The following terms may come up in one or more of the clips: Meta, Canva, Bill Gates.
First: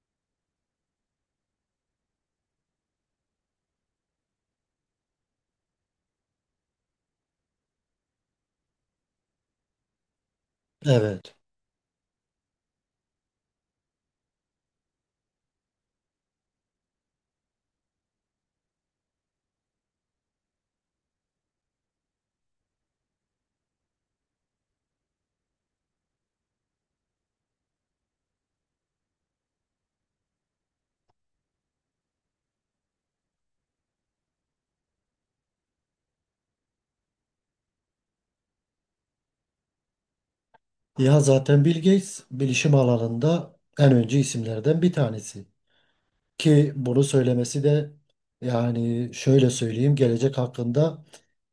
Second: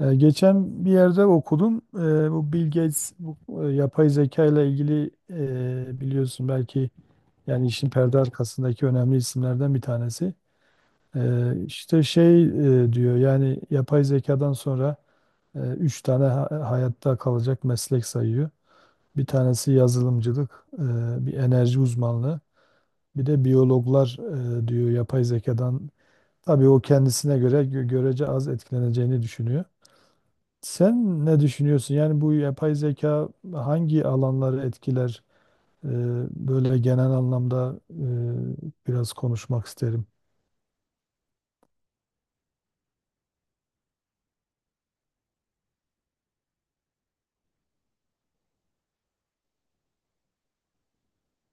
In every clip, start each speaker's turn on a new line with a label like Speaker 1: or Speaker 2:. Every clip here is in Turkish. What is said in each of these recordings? Speaker 1: Geçen bir yerde okudum. Bu Bill Gates, bu yapay zeka ile ilgili, biliyorsun belki, yani işin perde arkasındaki önemli isimlerden bir tanesi.
Speaker 2: Evet.
Speaker 1: İşte şey, diyor yani yapay zekadan sonra üç tane hayatta kalacak meslek sayıyor. Bir tanesi yazılımcılık, bir enerji uzmanlığı, bir de biyologlar, diyor yapay zekadan. Tabii o kendisine göre görece az etkileneceğini düşünüyor. Sen ne düşünüyorsun? Yani bu yapay zeka hangi alanları etkiler? Ee, Böyle genel anlamda biraz konuşmak isterim.
Speaker 2: Ya zaten Bill Gates bilişim alanında en öncü isimlerden bir tanesi. Ki bunu söylemesi de yani şöyle söyleyeyim gelecek hakkında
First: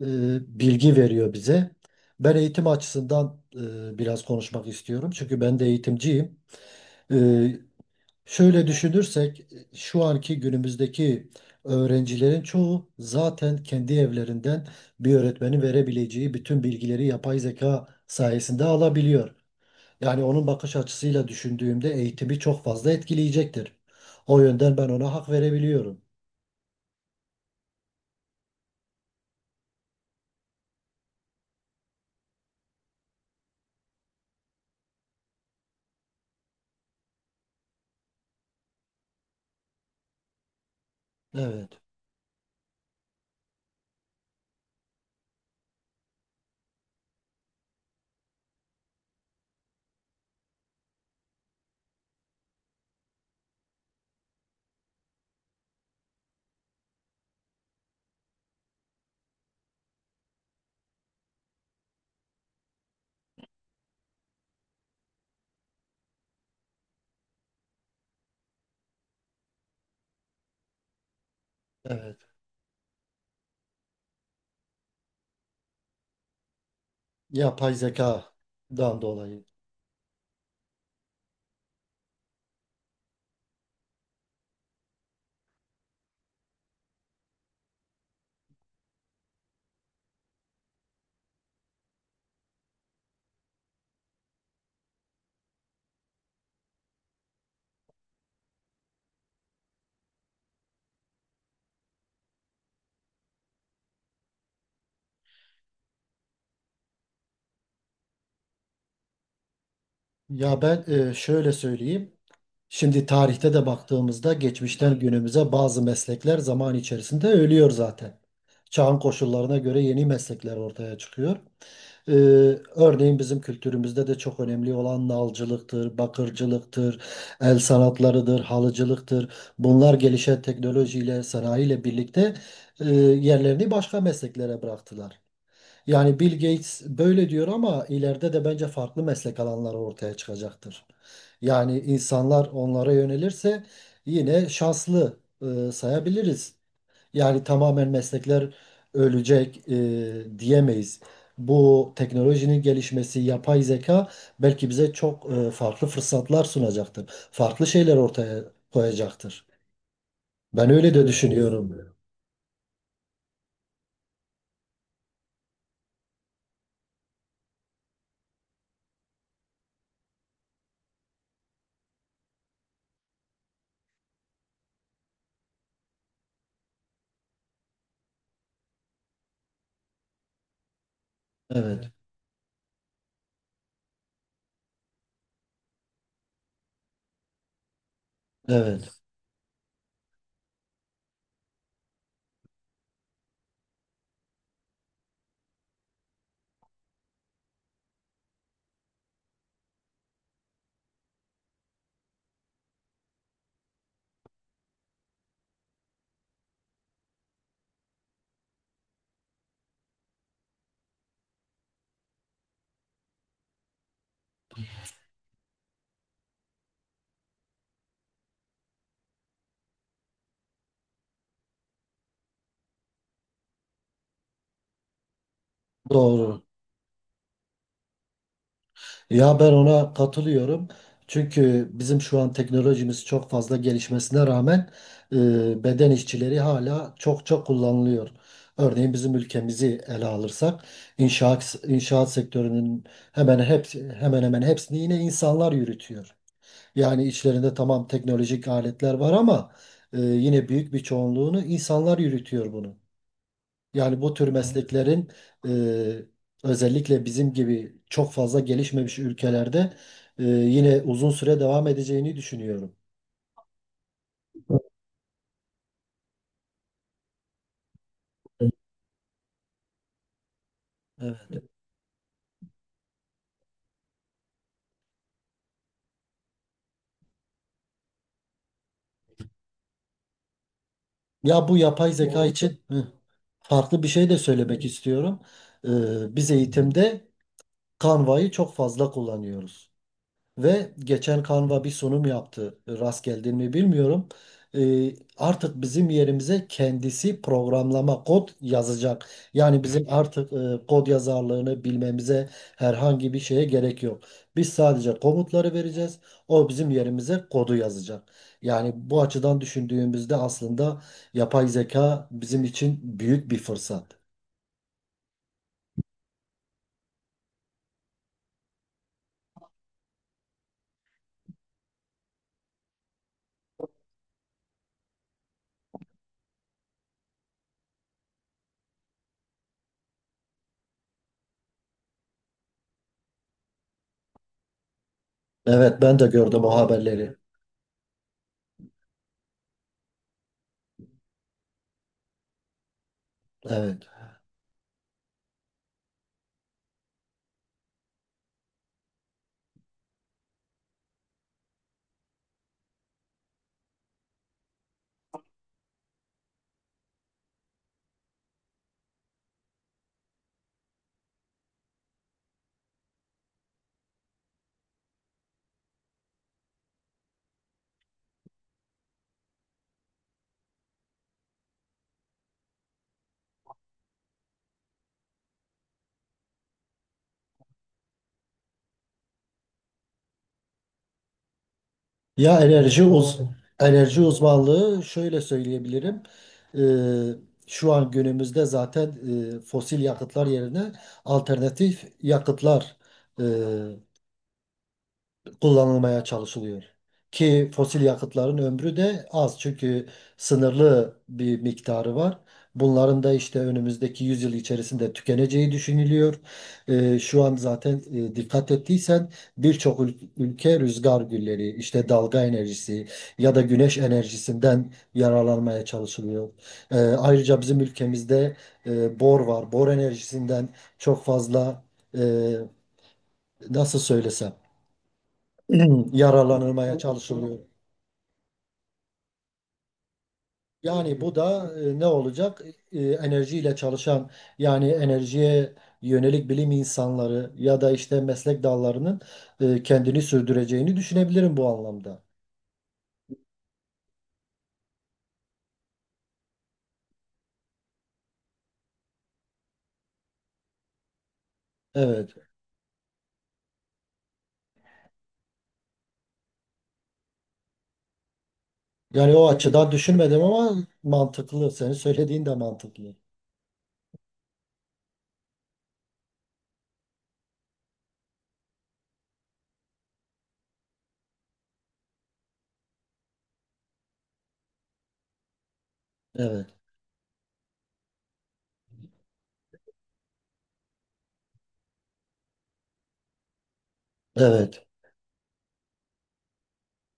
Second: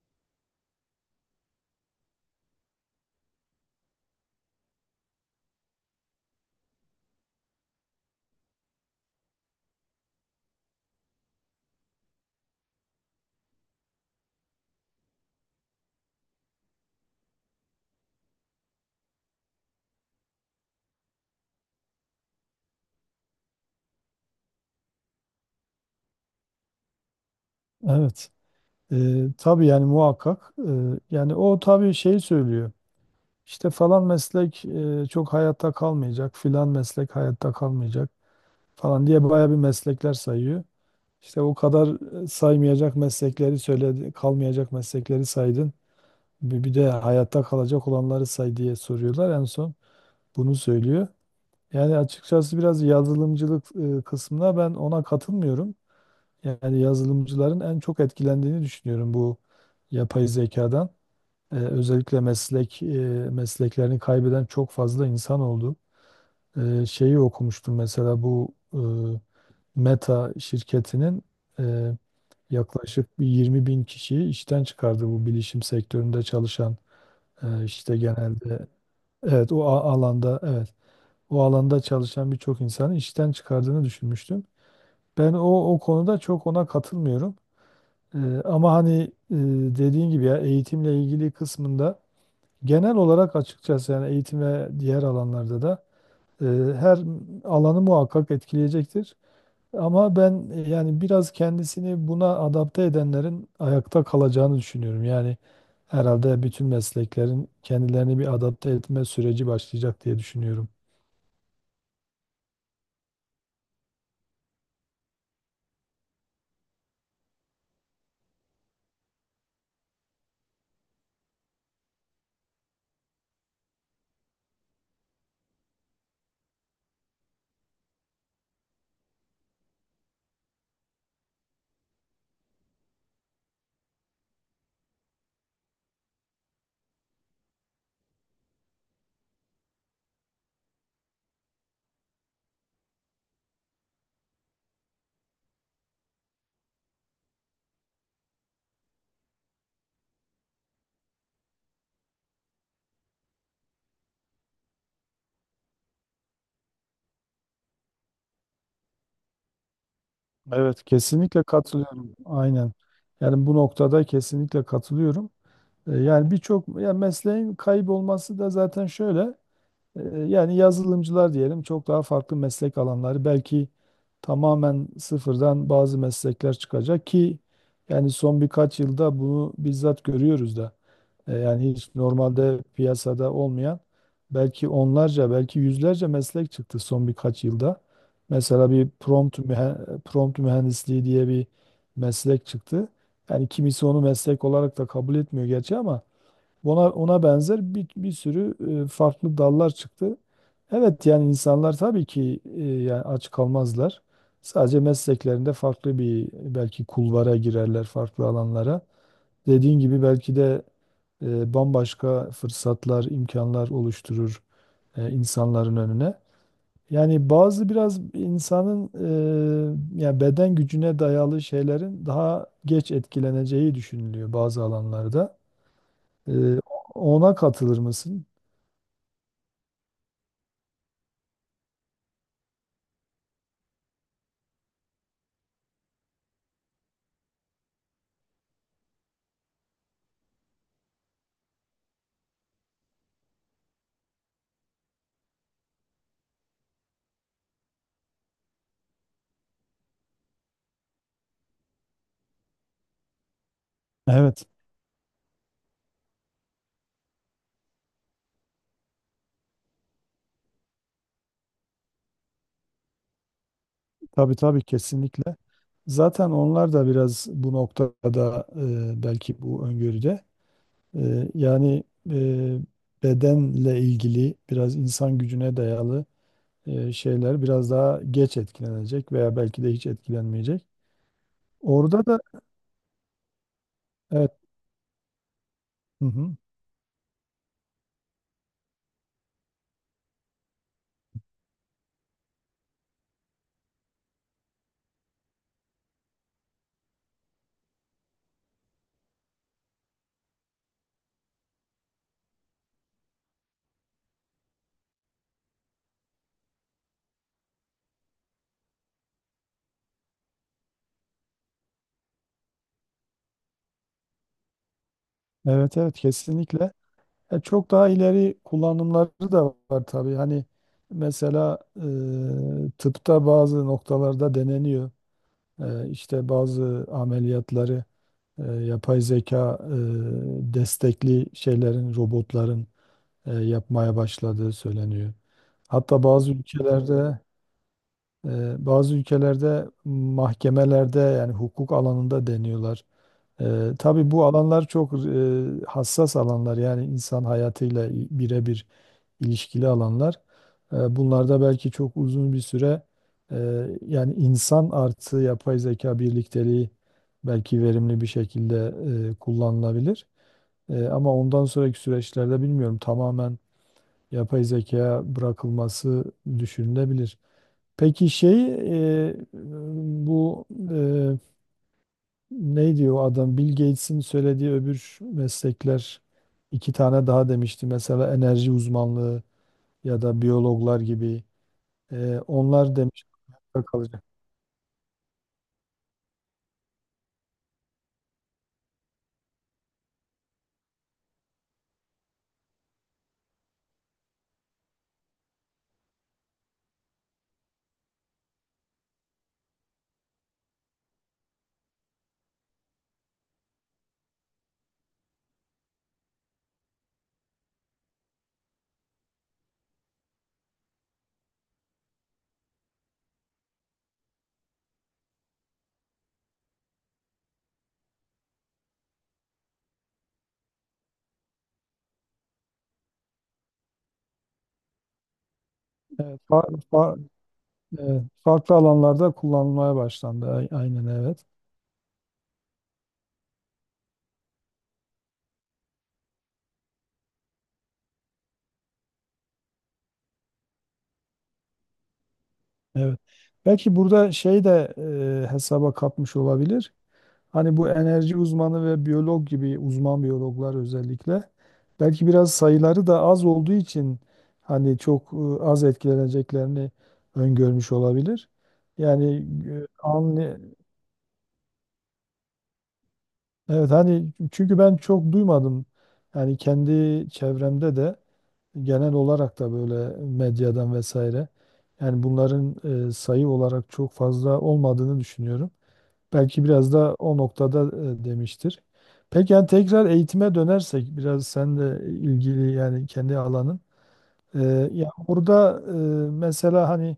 Speaker 2: e, bilgi veriyor bize. Ben eğitim açısından biraz konuşmak istiyorum. Çünkü ben de eğitimciyim. E, Şöyle düşünürsek şu anki günümüzdeki öğrencilerin çoğu zaten kendi evlerinden bir öğretmenin verebileceği bütün bilgileri yapay zeka sayesinde alabiliyor. Yani onun bakış açısıyla düşündüğümde eğitimi çok fazla etkileyecektir. O yönden ben ona hak verebiliyorum.
Speaker 1: Evet. Tabii yani muhakkak. Yani o tabii şey söylüyor. İşte falan meslek çok hayatta kalmayacak, filan meslek hayatta kalmayacak falan diye bayağı bir meslekler sayıyor. İşte o
Speaker 2: Evet,
Speaker 1: kadar saymayacak meslekleri söyledi, kalmayacak meslekleri saydın. Bir de hayatta kalacak olanları say diye soruyorlar. En son bunu söylüyor. Yani açıkçası biraz yazılımcılık kısmına ben ona katılmıyorum. Yani yazılımcıların en çok etkilendiğini düşünüyorum bu yapay zekadan. Özellikle mesleklerini kaybeden çok fazla insan oldu. Şeyi okumuştum mesela, bu Meta şirketinin e,
Speaker 2: evet.
Speaker 1: yaklaşık bir 20 bin kişiyi işten çıkardı, bu bilişim sektöründe çalışan,
Speaker 2: Yapay
Speaker 1: işte genelde,
Speaker 2: zekadan dolayı.
Speaker 1: evet, o alanda, evet, o alanda çalışan birçok insanı işten çıkardığını düşünmüştüm. Ben o konuda çok ona katılmıyorum. E, Ama hani, e, dediğin gibi ya eğitimle ilgili kısmında, genel olarak açıkçası, yani eğitim ve diğer alanlarda da e, her alanı muhakkak etkileyecektir. Ama ben, yani biraz kendisini buna adapte edenlerin ayakta kalacağını düşünüyorum. Yani herhalde bütün mesleklerin kendilerini bir adapte etme süreci başlayacak diye
Speaker 2: Ya
Speaker 1: düşünüyorum.
Speaker 2: ben şöyle söyleyeyim. Şimdi tarihte de baktığımızda geçmişten günümüze bazı meslekler zaman içerisinde ölüyor zaten. Çağın koşullarına göre yeni meslekler ortaya çıkıyor. Ee, Örneğin bizim kültürümüzde de çok önemli olan nalcılıktır, bakırcılıktır, el sanatlarıdır, halıcılıktır. Bunlar gelişen teknolojiyle, sanayiyle birlikte yerlerini başka mesleklere bıraktılar. Yani Bill Gates böyle diyor ama ileride de bence farklı meslek alanları ortaya çıkacaktır. Yani insanlar onlara yönelirse yine şanslı sayabiliriz. Yani tamamen meslekler ölecek diyemeyiz. Bu teknolojinin gelişmesi, yapay zeka belki bize çok farklı fırsatlar sunacaktır. Farklı şeyler ortaya koyacaktır. Ben
Speaker 1: Evet,
Speaker 2: öyle de
Speaker 1: kesinlikle
Speaker 2: düşünüyorum.
Speaker 1: katılıyorum. Aynen. Yani bu noktada kesinlikle katılıyorum. Yani birçok yani mesleğin kaybolması da zaten şöyle. E, Yani yazılımcılar diyelim, çok daha farklı meslek alanları, belki tamamen sıfırdan bazı meslekler çıkacak ki yani son birkaç yılda bunu bizzat görüyoruz da. Yani hiç
Speaker 2: Evet,
Speaker 1: normalde piyasada olmayan belki onlarca, belki yüzlerce meslek çıktı son birkaç yılda. Mesela bir
Speaker 2: evet,
Speaker 1: prompt mühendisliği diye bir meslek çıktı. Yani kimisi onu meslek olarak da kabul etmiyor gerçi ama ona benzer bir sürü farklı dallar çıktı. Evet, yani insanlar tabii ki yani aç kalmazlar. Sadece mesleklerinde farklı bir belki kulvara girerler, farklı alanlara. Dediğin gibi belki de bambaşka fırsatlar, imkanlar oluşturur insanların önüne. Yani bazı, biraz insanın yani beden gücüne dayalı şeylerin daha geç etkileneceği düşünülüyor bazı alanlarda. Ee,
Speaker 2: doğru.
Speaker 1: Ona katılır mısın?
Speaker 2: Ya ben ona katılıyorum. Çünkü bizim şu an teknolojimiz çok fazla gelişmesine rağmen beden işçileri hala çok çok kullanılıyor. Örneğin bizim ülkemizi ele alırsak inşaat sektörünün hemen hepsi hemen hemen hepsini yine insanlar yürütüyor. Yani içlerinde tamam teknolojik aletler var ama yine büyük bir çoğunluğunu insanlar yürütüyor bunu. Yani bu tür
Speaker 1: Evet,
Speaker 2: mesleklerin e, özellikle bizim gibi çok fazla gelişmemiş ülkelerde yine uzun süre devam edeceğini düşünüyorum.
Speaker 1: tabii tabii, kesinlikle. Zaten onlar da biraz bu noktada, belki bu öngörüde,
Speaker 2: Evet.
Speaker 1: yani e, bedenle ilgili, biraz insan gücüne dayalı şeyler biraz daha geç etkilenecek veya belki de hiç etkilenmeyecek.
Speaker 2: Ya bu yapay
Speaker 1: Orada da,
Speaker 2: zeka için farklı bir şey de
Speaker 1: evet,
Speaker 2: söylemek istiyorum.
Speaker 1: hı
Speaker 2: E, biz
Speaker 1: hı,
Speaker 2: eğitimde Canva'yı çok fazla kullanıyoruz. Ve geçen Canva bir sunum yaptı. Rast geldin mi bilmiyorum. Artık bizim yerimize kendisi programlama kod yazacak. Yani bizim artık kod yazarlığını bilmemize herhangi bir şeye gerek yok. Biz sadece komutları vereceğiz. O bizim yerimize kodu yazacak. Yani bu açıdan düşündüğümüzde aslında yapay zeka bizim için büyük bir fırsat.
Speaker 1: evet, evet, kesinlikle. Çok daha ileri kullanımları da var tabii. Hani mesela tıpta bazı noktalarda deneniyor. İşte bazı ameliyatları yapay zeka destekli şeylerin, robotların yapmaya başladığı söyleniyor.
Speaker 2: Evet, ben
Speaker 1: Hatta
Speaker 2: de gördüm o haberleri.
Speaker 1: bazı ülkelerde mahkemelerde, yani hukuk alanında deniyorlar.
Speaker 2: Evet.
Speaker 1: Tabii bu alanlar çok hassas alanlar, yani insan hayatıyla birebir ilişkili alanlar. Bunlarda belki çok uzun bir süre yani insan artı yapay zeka birlikteliği belki verimli bir şekilde kullanılabilir. Ama ondan sonraki süreçlerde bilmiyorum, tamamen yapay zekaya bırakılması düşünülebilir. Peki şey, e, bu e, ne diyor o adam, Bill Gates'in söylediği öbür meslekler iki tane daha demişti. Mesela enerji uzmanlığı ya da biyologlar gibi.
Speaker 2: Ya
Speaker 1: Onlar
Speaker 2: enerji
Speaker 1: demiş
Speaker 2: uz enerji
Speaker 1: kalacak.
Speaker 2: uzmanlığı şöyle söyleyebilirim. Ee, Şu an günümüzde zaten fosil yakıtlar yerine alternatif yakıtlar kullanılmaya çalışılıyor. Ki fosil yakıtların ömrü de az çünkü sınırlı bir miktarı var. Bunların da işte önümüzdeki yüzyıl içerisinde tükeneceği düşünülüyor. Şu an zaten dikkat ettiysen birçok ülke rüzgar gülleri, işte dalga enerjisi ya da güneş enerjisinden yararlanmaya çalışılıyor. Ayrıca bizim ülkemizde bor var. Bor enerjisinden çok fazla e, nasıl söylesem
Speaker 1: Evet,
Speaker 2: yaralanılmaya çalışılıyor.
Speaker 1: farklı alanlarda kullanılmaya başlandı. Aynen,
Speaker 2: Yani bu
Speaker 1: evet.
Speaker 2: da ne olacak? E, enerjiyle çalışan yani enerjiye yönelik bilim insanları ya da işte meslek dallarının kendini sürdüreceğini düşünebilirim bu anlamda.
Speaker 1: Evet. Belki burada şey de hesaba katmış olabilir. Hani bu enerji uzmanı ve biyolog gibi, uzman biyologlar özellikle, belki
Speaker 2: Evet.
Speaker 1: biraz sayıları da az olduğu için, hani çok az etkileneceklerini öngörmüş olabilir. Yani
Speaker 2: Yani o
Speaker 1: e,
Speaker 2: açıdan düşünmedim
Speaker 1: anlı
Speaker 2: ama mantıklı. Senin söylediğin de mantıklı.
Speaker 1: Evet, hani çünkü ben çok duymadım. Yani kendi çevremde de, genel olarak da, böyle medyadan vesaire, yani bunların sayı olarak çok fazla olmadığını düşünüyorum. Belki
Speaker 2: Evet.
Speaker 1: biraz da o noktada demiştir. Peki yani tekrar eğitime dönersek biraz, sen de ilgili yani, kendi alanın. E,
Speaker 2: Evet.
Speaker 1: Ya burada mesela hani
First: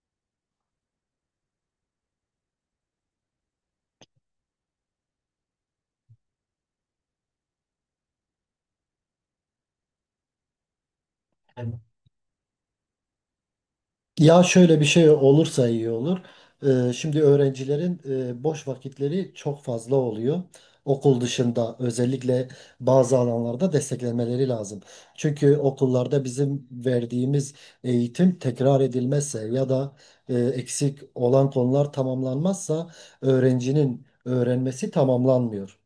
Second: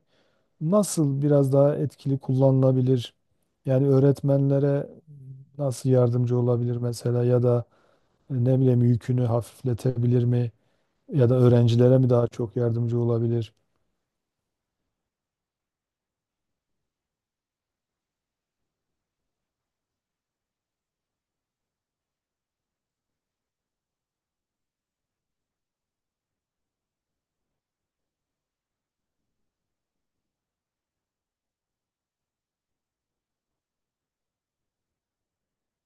Speaker 1: nasıl biraz daha etkili kullanılabilir? Yani öğretmenlere nasıl yardımcı olabilir mesela, ya da ne bileyim yükünü hafifletebilir mi? Ya da öğrencilere mi daha çok yardımcı olabilir?
Speaker 2: Ya şöyle bir şey olursa iyi olur. Şimdi öğrencilerin boş vakitleri çok fazla oluyor. Okul dışında özellikle bazı alanlarda desteklemeleri lazım. Çünkü okullarda bizim verdiğimiz eğitim tekrar edilmezse ya da eksik olan konular tamamlanmazsa öğrencinin öğrenmesi tamamlanmıyor.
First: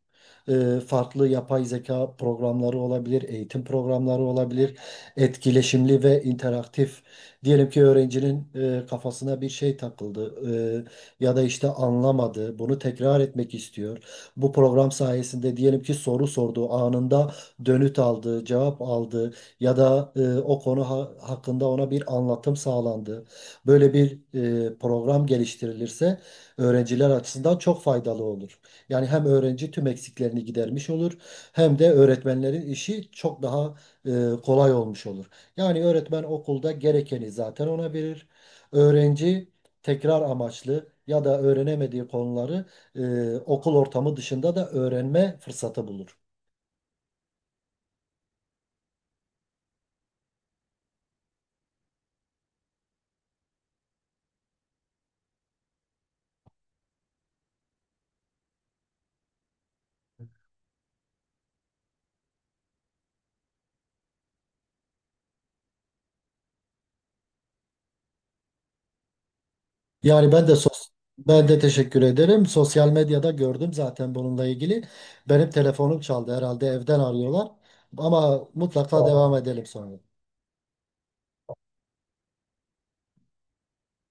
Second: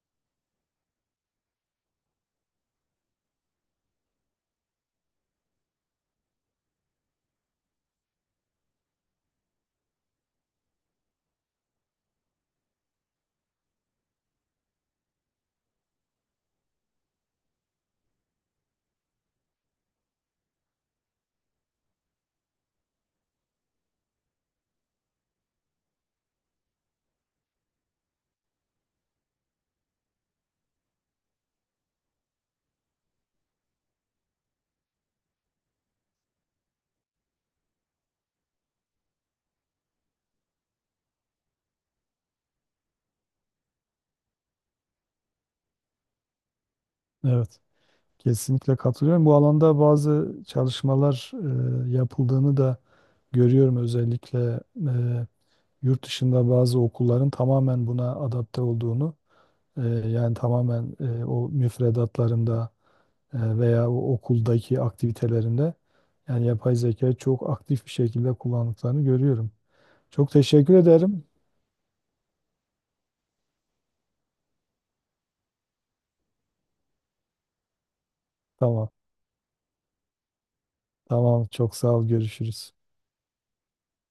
Speaker 2: Farklı yapay zeka programları olabilir, eğitim programları olabilir, etkileşimli ve interaktif. Diyelim ki öğrencinin kafasına bir şey takıldı, ya da işte anlamadı, bunu tekrar etmek istiyor. Bu program sayesinde diyelim ki soru sordu, anında dönüt aldı, cevap aldı ya da o konu hakkında ona bir anlatım sağlandı. Böyle bir program geliştirilirse öğrenciler açısından çok faydalı olur. Yani hem öğrenci tüm eksiklerini gidermiş olur hem de öğretmenlerin işi çok daha kolay olmuş olur. Yani öğretmen okulda gerekeni zaten ona verir. Öğrenci tekrar amaçlı ya da öğrenemediği konuları okul ortamı dışında da öğrenme fırsatı bulur.
Speaker 1: Evet, kesinlikle katılıyorum. Bu alanda bazı çalışmalar yapıldığını da görüyorum, özellikle e, yurt dışında bazı okulların tamamen buna adapte olduğunu, yani tamamen o müfredatlarında veya o okuldaki aktivitelerinde yani yapay zeka çok aktif bir şekilde kullandıklarını görüyorum. Çok
Speaker 2: Yani ben de
Speaker 1: teşekkür
Speaker 2: sos
Speaker 1: ederim.
Speaker 2: Ben de teşekkür ederim. Sosyal medyada gördüm zaten bununla ilgili. Benim telefonum çaldı herhalde evden arıyorlar. Ama mutlaka.
Speaker 1: Tamam,
Speaker 2: Tamam, devam edelim sonra.
Speaker 1: tamam. Çok sağ ol. Görüşürüz.